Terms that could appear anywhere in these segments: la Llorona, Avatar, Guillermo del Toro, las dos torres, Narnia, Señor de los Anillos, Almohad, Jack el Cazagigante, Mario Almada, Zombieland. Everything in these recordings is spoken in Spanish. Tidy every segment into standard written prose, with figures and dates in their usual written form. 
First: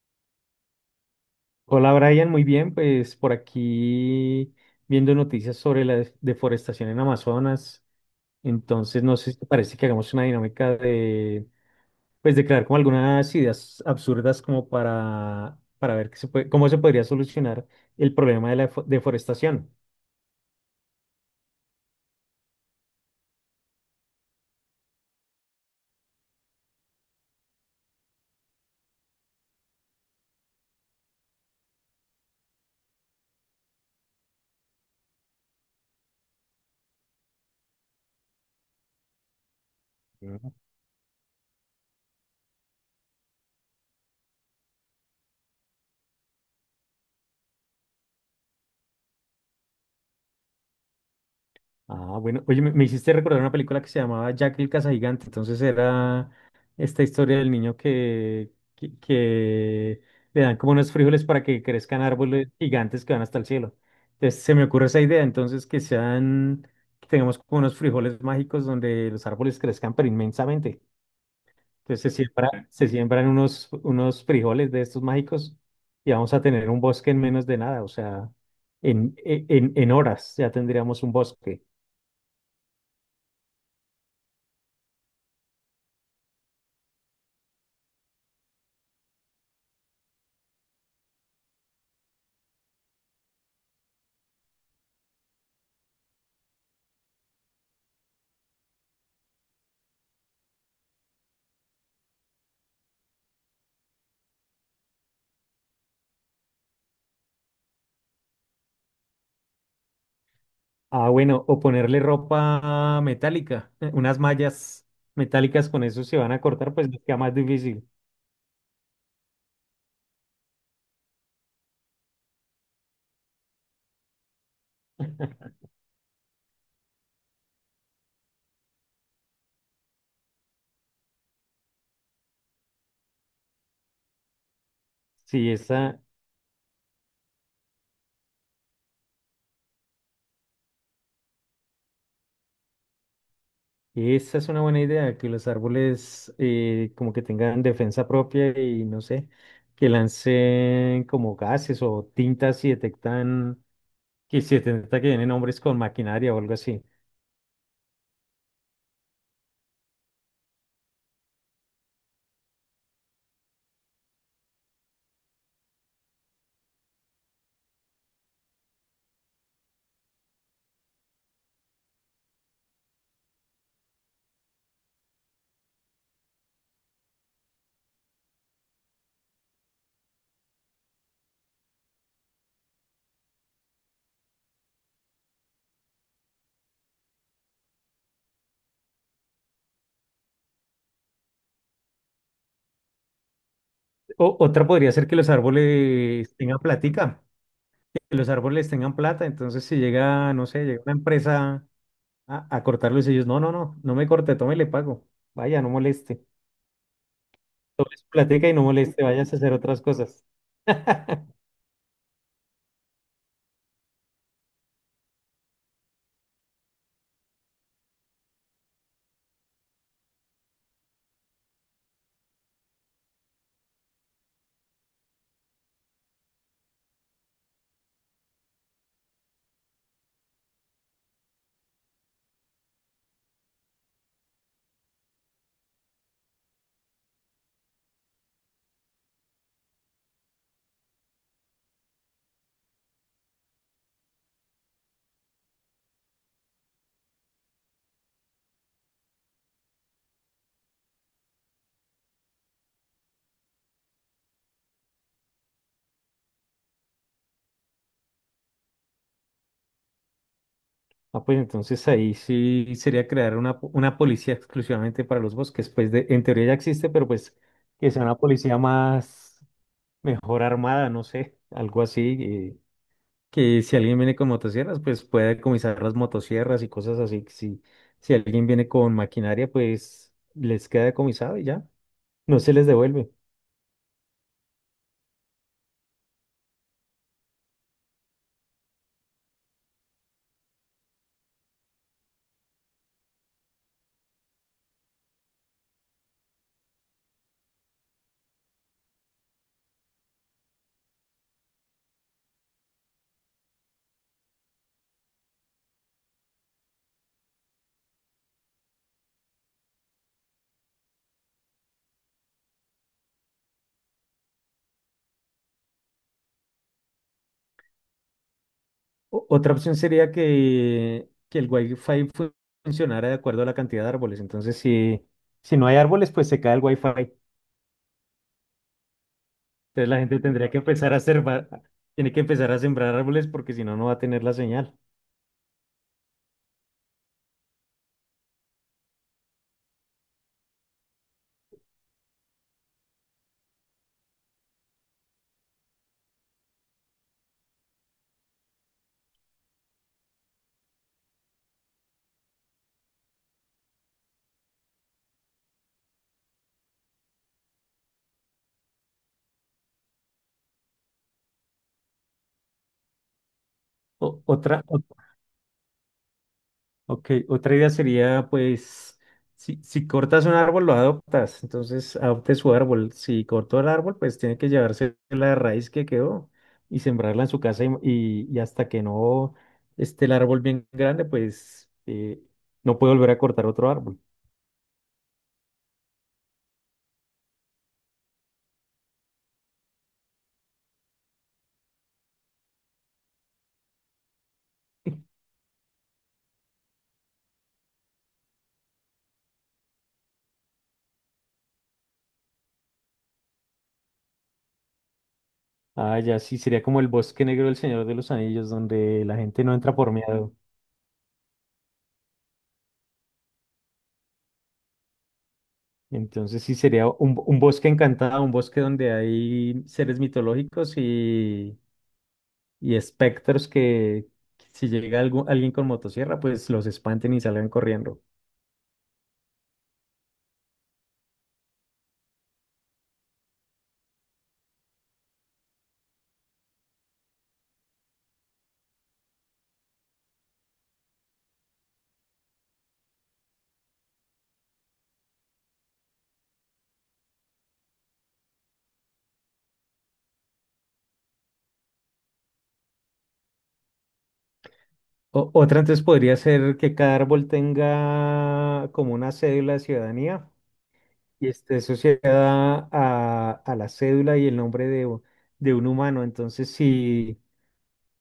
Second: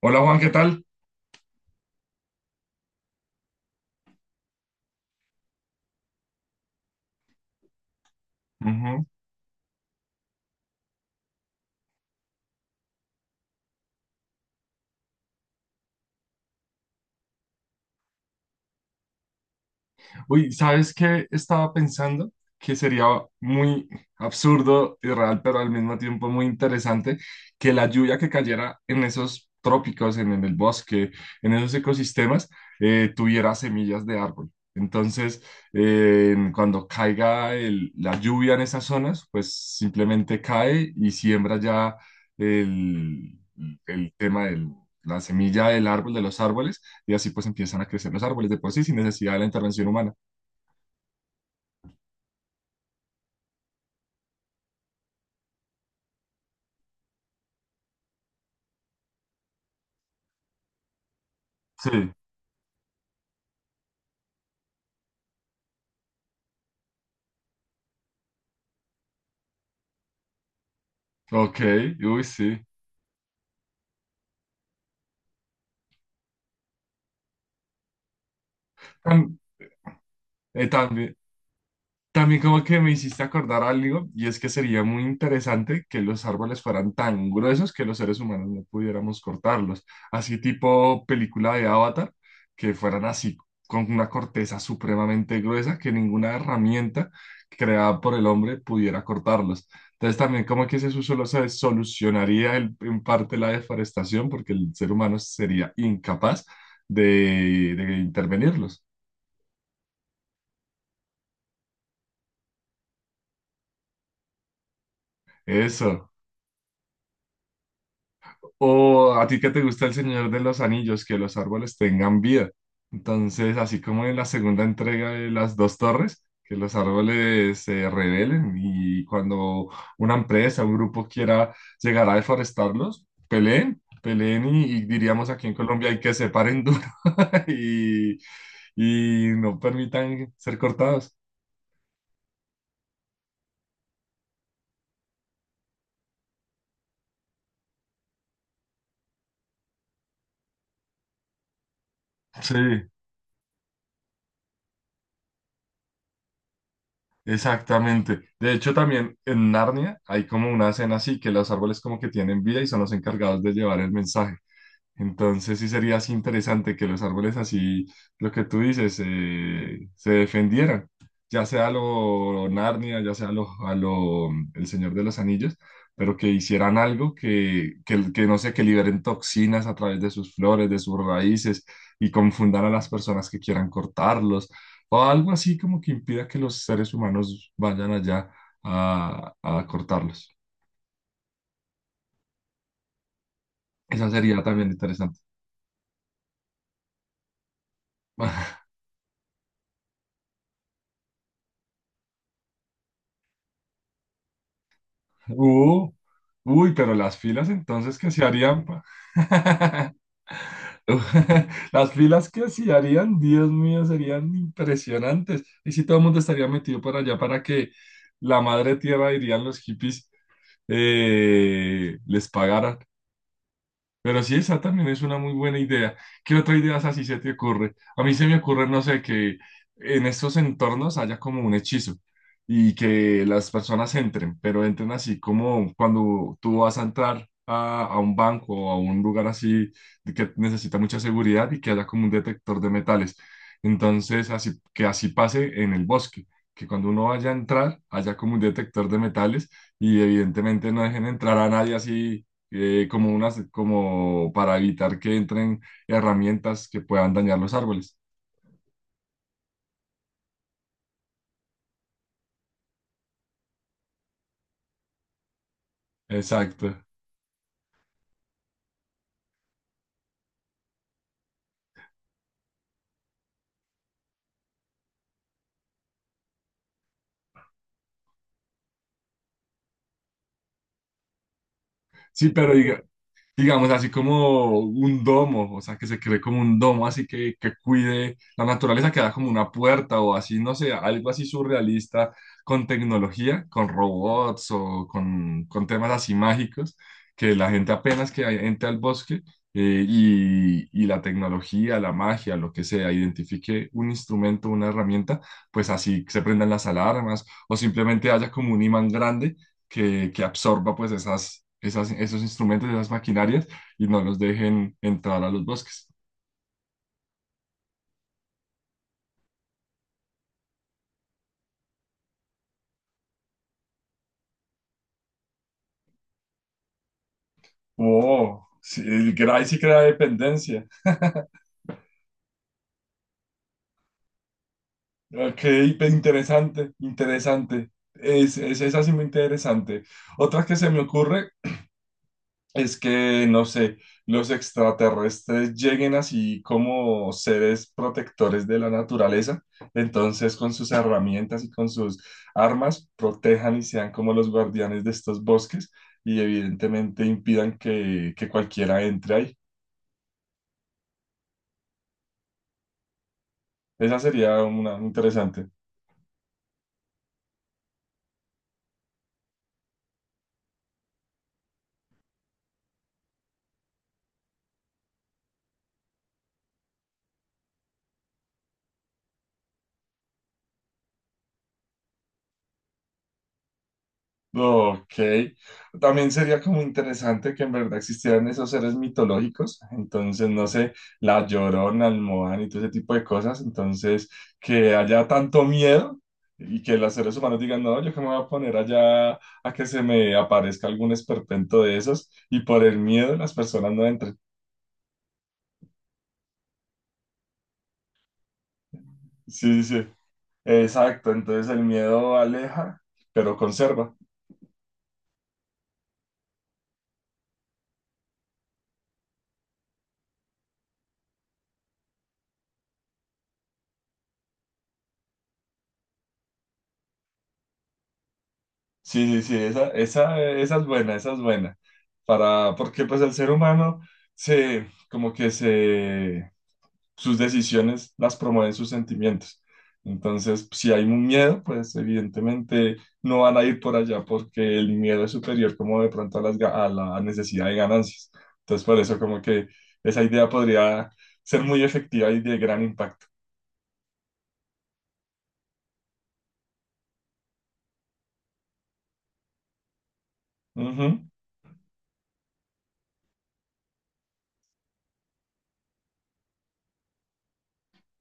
Hola Juan, ¿qué tal? Hola Brian, muy bien, pues por aquí viendo noticias sobre la deforestación en Amazonas. Entonces, Ujú. no sé si te parece que hagamos una dinámica de, pues de crear como algunas ideas absurdas como para, ver qué cómo se podría solucionar el problema de la deforestación. Uy, ¿sabes qué estaba pensando? Que sería muy absurdo, irreal, pero al mismo tiempo muy interesante que la lluvia que cayera en esos trópicos, en el bosque, en esos ecosistemas, tuviera semillas de árbol. Entonces, cuando caiga la lluvia en esas zonas, pues simplemente cae y siembra ya el, el tema del la semilla del árbol, de los árboles y así pues empiezan a crecer los árboles de por sí sin necesidad de la intervención humana. Ah, bueno, oye, me hiciste recordar una película que se llamaba Jack el Cazagigante, entonces era esta historia del niño que le dan como unos frijoles para que crezcan Sí, árboles gigantes que van hasta el cielo. Entonces se me ocurre esa idea, entonces que sean, que tengamos como unos frijoles mágicos donde los árboles crezcan pero inmensamente. ok, Entonces se uy, siembra, sí. se siembran unos frijoles de estos mágicos y vamos a tener un bosque en menos de nada, o sea, Tam- en horas ya tendríamos un También, bosque. también como que me hiciste acordar algo, y es que sería muy interesante que los árboles fueran tan gruesos que los seres humanos no pudiéramos cortarlos. Así tipo película de Avatar, que fueran así, con una corteza supremamente gruesa que ninguna herramienta creada por el hombre pudiera cortarlos. Entonces también como que ese solo se solucionaría en parte la deforestación porque el ser humano sería incapaz de intervenirlos. Ah, bueno, o ponerle ropa metálica, unas mallas metálicas con eso Eso. se van a cortar, pues les queda más difícil. O a ti que te gusta el Señor de los Anillos, que los árboles tengan vida. Entonces, así como en la segunda entrega de las dos torres, que los árboles se rebelen y cuando una empresa, un grupo quiera llegar a deforestarlos, peleen, peleen y diríamos aquí Sí, en Colombia hay esa, que se paren duro y, y no permitan ser cortados. esa es una buena idea, que los árboles como que tengan defensa propia y no sé, que lancen como gases o tintas Sí. si detectan que si detecta que vienen hombres con maquinaria o algo así. Exactamente. De hecho, también en Narnia hay como una escena así que los árboles como que tienen vida y son los encargados de llevar el mensaje. Entonces sí sería así interesante que los árboles así, lo que tú dices, se defendieran, ya sea lo Narnia, ya sea lo, a lo El Señor de los Anillos, pero que hicieran algo que no sé, que liberen toxinas a través de sus flores, de sus raíces y confundan a las personas que quieran cortarlos o algo así como que impida que los seres humanos vayan allá a cortarlos. Eso sería Otra también podría ser que interesante. los árboles tengan platica, que los árboles tengan plata, entonces si llega, no sé, llega una empresa a cortarlos ellos, no, no, no, no me corte, tome, le pago. Vaya, no Uh, moleste. uy, pero las filas entonces que se Platica y no harían. Pa- moleste, vayas a hacer otras cosas. Uh, las filas que se harían, Dios mío, serían impresionantes. Y si todo el mundo estaría metido para allá para que la madre tierra, dirían los hippies, les pagara. Pero sí, esa también es una muy buena idea. ¿Qué otra idea así se te ocurre? A mí se me ocurre, no sé, que en estos entornos haya como un hechizo y que las personas entren, pero entren así como cuando tú vas a entrar a un banco o a un lugar así de que necesita mucha seguridad y que haya como un detector de metales. Entonces, así, que así pase en el bosque, que cuando uno vaya a entrar haya como un detector de metales y evidentemente no dejen entrar a nadie así como unas, como para evitar que entren herramientas que puedan dañar los árboles. Ah, pues entonces ahí sí sería crear una policía exclusivamente para los bosques. Pues de, en teoría ya Exacto. existe, pero pues que sea una policía más, mejor armada, no sé, algo así. Que si alguien viene con motosierras, pues pueda decomisar las motosierras y cosas así. Si, si alguien viene con maquinaria, pues les queda decomisado y ya, Sí, no pero se les diga- devuelve. digamos, así como un domo, o sea, que se cree como un domo, así que cuide la naturaleza, que da como una puerta o así, no sé, algo así surrealista con tecnología, con robots con temas así mágicos, que la gente apenas que entre al bosque y la tecnología, la magia, lo que sea, identifique un instrumento, una herramienta, pues así se prendan las alarmas o simplemente haya como un imán grande que absorba pues esos instrumentos, esas maquinarias y no los dejen entrar a los bosques. Otra opción sería que el Wi-Fi funcionara de acuerdo a la cantidad de árboles. Entonces, si no hay árboles, pues se cae el Wi-Fi. Entonces Oh, sí, el Gray sí crea la gente tendría que dependencia. empezar a sembrar, tiene que empezar a sembrar árboles porque si no, no va a tener la señal. Ok, pe- interesante, interesante. Esa sí muy interesante. Otra que se me ocurre es que, no sé, los extraterrestres lleguen así como seres protectores de la naturaleza, entonces con sus herramientas y con sus armas protejan y sean como los guardianes de estos bosques y evidentemente impidan que cualquiera entre ahí. Esa O- sería otra, una interesante. Ok, otra idea sería, pues, si cortas un árbol, lo adoptas, entonces adopte su árbol. Si cortó el árbol, pues tiene que llevarse la raíz que quedó y sembrarla en su casa y hasta que no esté el árbol bien grande, pues no puede volver a cortar otro árbol. Ok, también sería como interesante que en verdad existieran esos seres mitológicos, entonces no sé, la Llorona, Almohad y todo ese tipo de cosas, entonces que haya tanto miedo y que los seres humanos digan, no, yo que me voy a poner allá a que se me aparezca algún esperpento de esos y por el miedo las personas no entren. Ah, ya sí, sería como el bosque negro del Señor de los Anillos, donde la gente no Sí, sí, entra sí, por miedo. exacto, entonces el miedo aleja, pero conserva. Entonces sí sería un bosque encantado, un bosque donde hay seres mitológicos y espectros que si llega alguien con motosierra, pues los espanten y salgan corriendo. Sí, sí, sí, esa es buena, esa es buena. Para, porque pues el ser humano se, como que se, sus decisiones las promueven sus sentimientos. Entonces, si hay un miedo, pues evidentemente no van a ir por allá porque el miedo es superior como de pronto a, las, ga- a la necesidad de ganancias. Entonces, por eso como que esa idea podría ser muy efectiva y de gran impacto. Otra entonces podría ser que cada árbol tenga como una cédula de ciudadanía y esté asociada a la cédula y el nombre de un humano. Entonces,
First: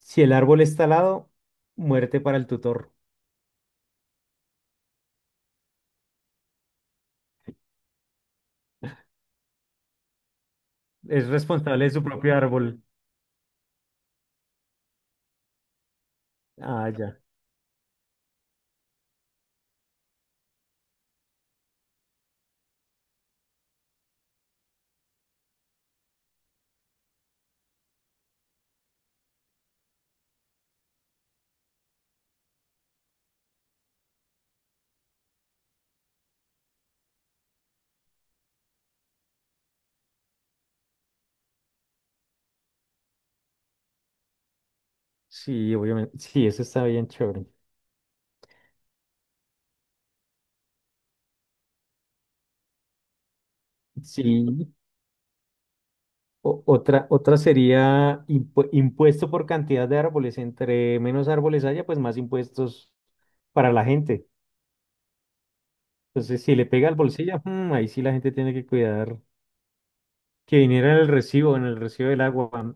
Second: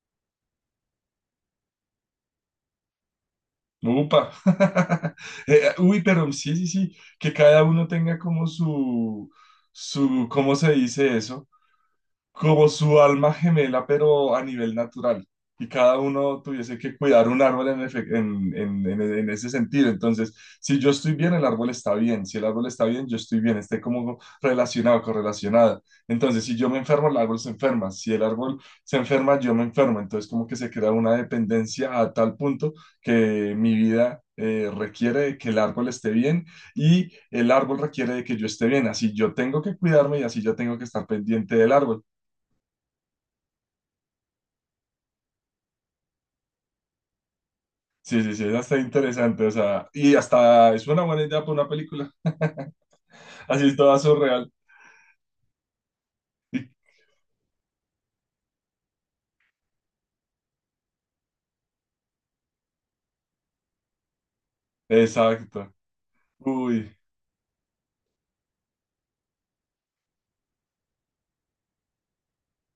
si el árbol está al lado, muerte para el tutor. Upa. Uy, pero sí, sí, sí, que cada uno tenga como su, ¿cómo se dice Es eso? responsable de su propio Como árbol. su alma gemela, pero a nivel natural, y cada uno tuviese Ah, que ya. cuidar un árbol en, efe- en ese sentido. Entonces, si yo estoy bien, el árbol está bien, si el árbol está bien, yo estoy bien, esté como relacionado, correlacionado. Entonces, si yo me enfermo, el árbol se enferma, si el árbol se enferma, yo me enfermo. Entonces, como que se crea una dependencia a tal punto que mi vida... requiere de que el árbol esté bien y el árbol requiere de que yo esté bien. Así yo tengo que cuidarme y así yo tengo que estar pendiente del árbol. Sí, obviamente. Sí, eso está bien chévere. Sí, sí, sí, esa está interesante, o sea, y hasta es una buena idea para una película. Así es toda surreal. Sí. Otra sería impuesto por cantidad de árboles. Entre menos árboles haya, pues más impuestos para la gente. Exacto. Entonces, si le pega Uy, al bolsillo, mm, ahí sí la gente tiene que cuidar que viniera en el recibo del agua, mm,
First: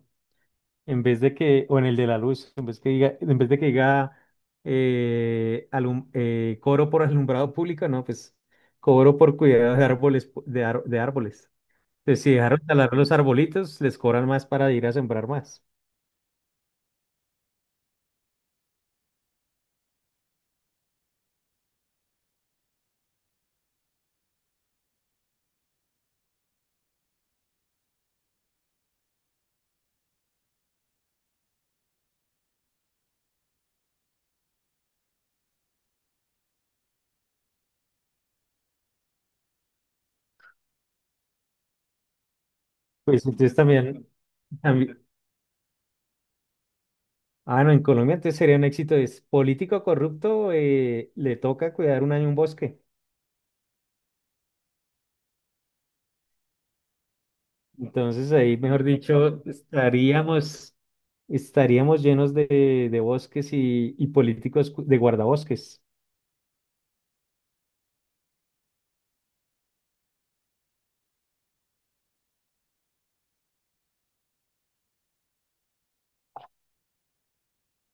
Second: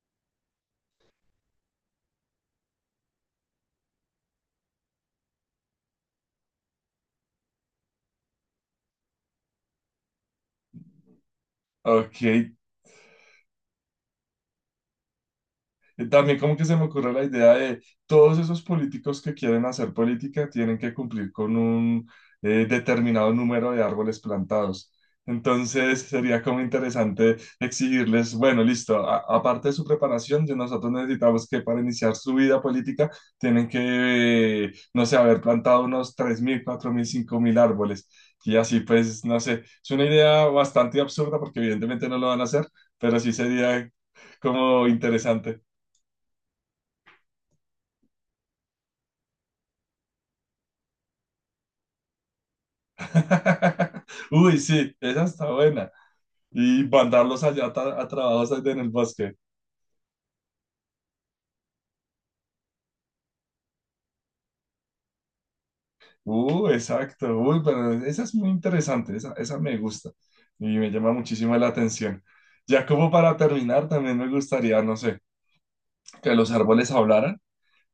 en vez de que, o en el de la luz, en vez que diga, en vez de que diga cobro por alumbrado público, no, pues cobro por cuidado de árboles, de árboles. ok, Entonces, si dejaron talar los arbolitos, les cobran más para ir a sembrar más. también como que se me ocurre la idea de todos esos políticos que quieren hacer política tienen que cumplir con un determinado número de árboles plantados. Entonces sería como interesante exigirles, bueno, listo, a- aparte de su preparación, de nosotros necesitamos que para iniciar su vida política tienen que, no sé, haber plantado unos 3000 4000 5000 árboles. Y así pues, no sé, es una idea bastante absurda porque evidentemente no lo van a hacer, pero Pues sí entonces sería también. A mí- como interesante. Ah, no, en Colombia entonces sería un éxito. Es político corrupto, le toca cuidar un año un bosque. Uy, sí, esa está buena. Y mandarlos allá a Entonces trabajos ahí, allá en mejor el bosque. dicho, estaríamos llenos de bosques y políticos de guardabosques. Exacto. Uy, pero esa es muy interesante, esa me gusta y me llama muchísimo la atención. Ya como para terminar, también me gustaría, no sé, que los árboles hablaran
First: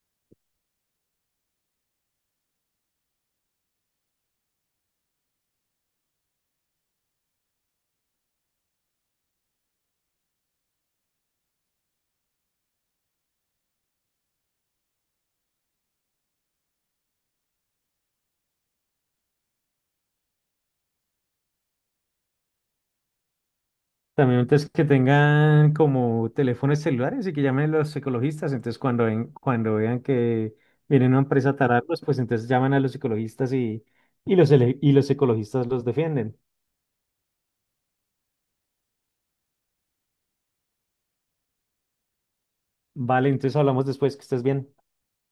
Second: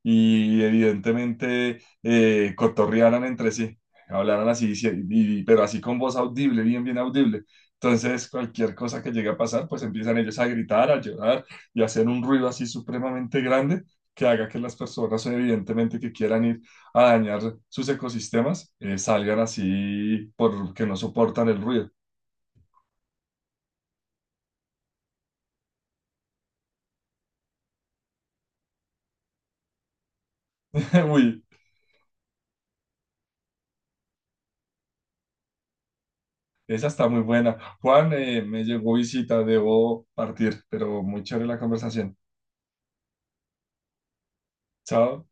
y evidentemente cotorrearan entre sí, hablaran así, sí, y- pero así con voz audible, bien, bien audible. Entonces, cualquier cosa que llegue a pasar, pues empiezan ellos a gritar, a llorar y a hacer un ruido así supremamente grande que haga que las personas, evidentemente, que quieran ir a dañar sus ecosistemas, salgan así porque no soportan el ruido. También entonces que tengan como teléfonos celulares y que llamen los ecologistas. Entonces cuando vean que viene una Uy, empresa a tararlos, pues entonces llaman a los ecologistas y, y los ecologistas los defienden. esa está muy buena. Juan, me llegó visita, debo partir, pero muy chévere la conversación. Vale, entonces hablamos después, que estés bien. Chao.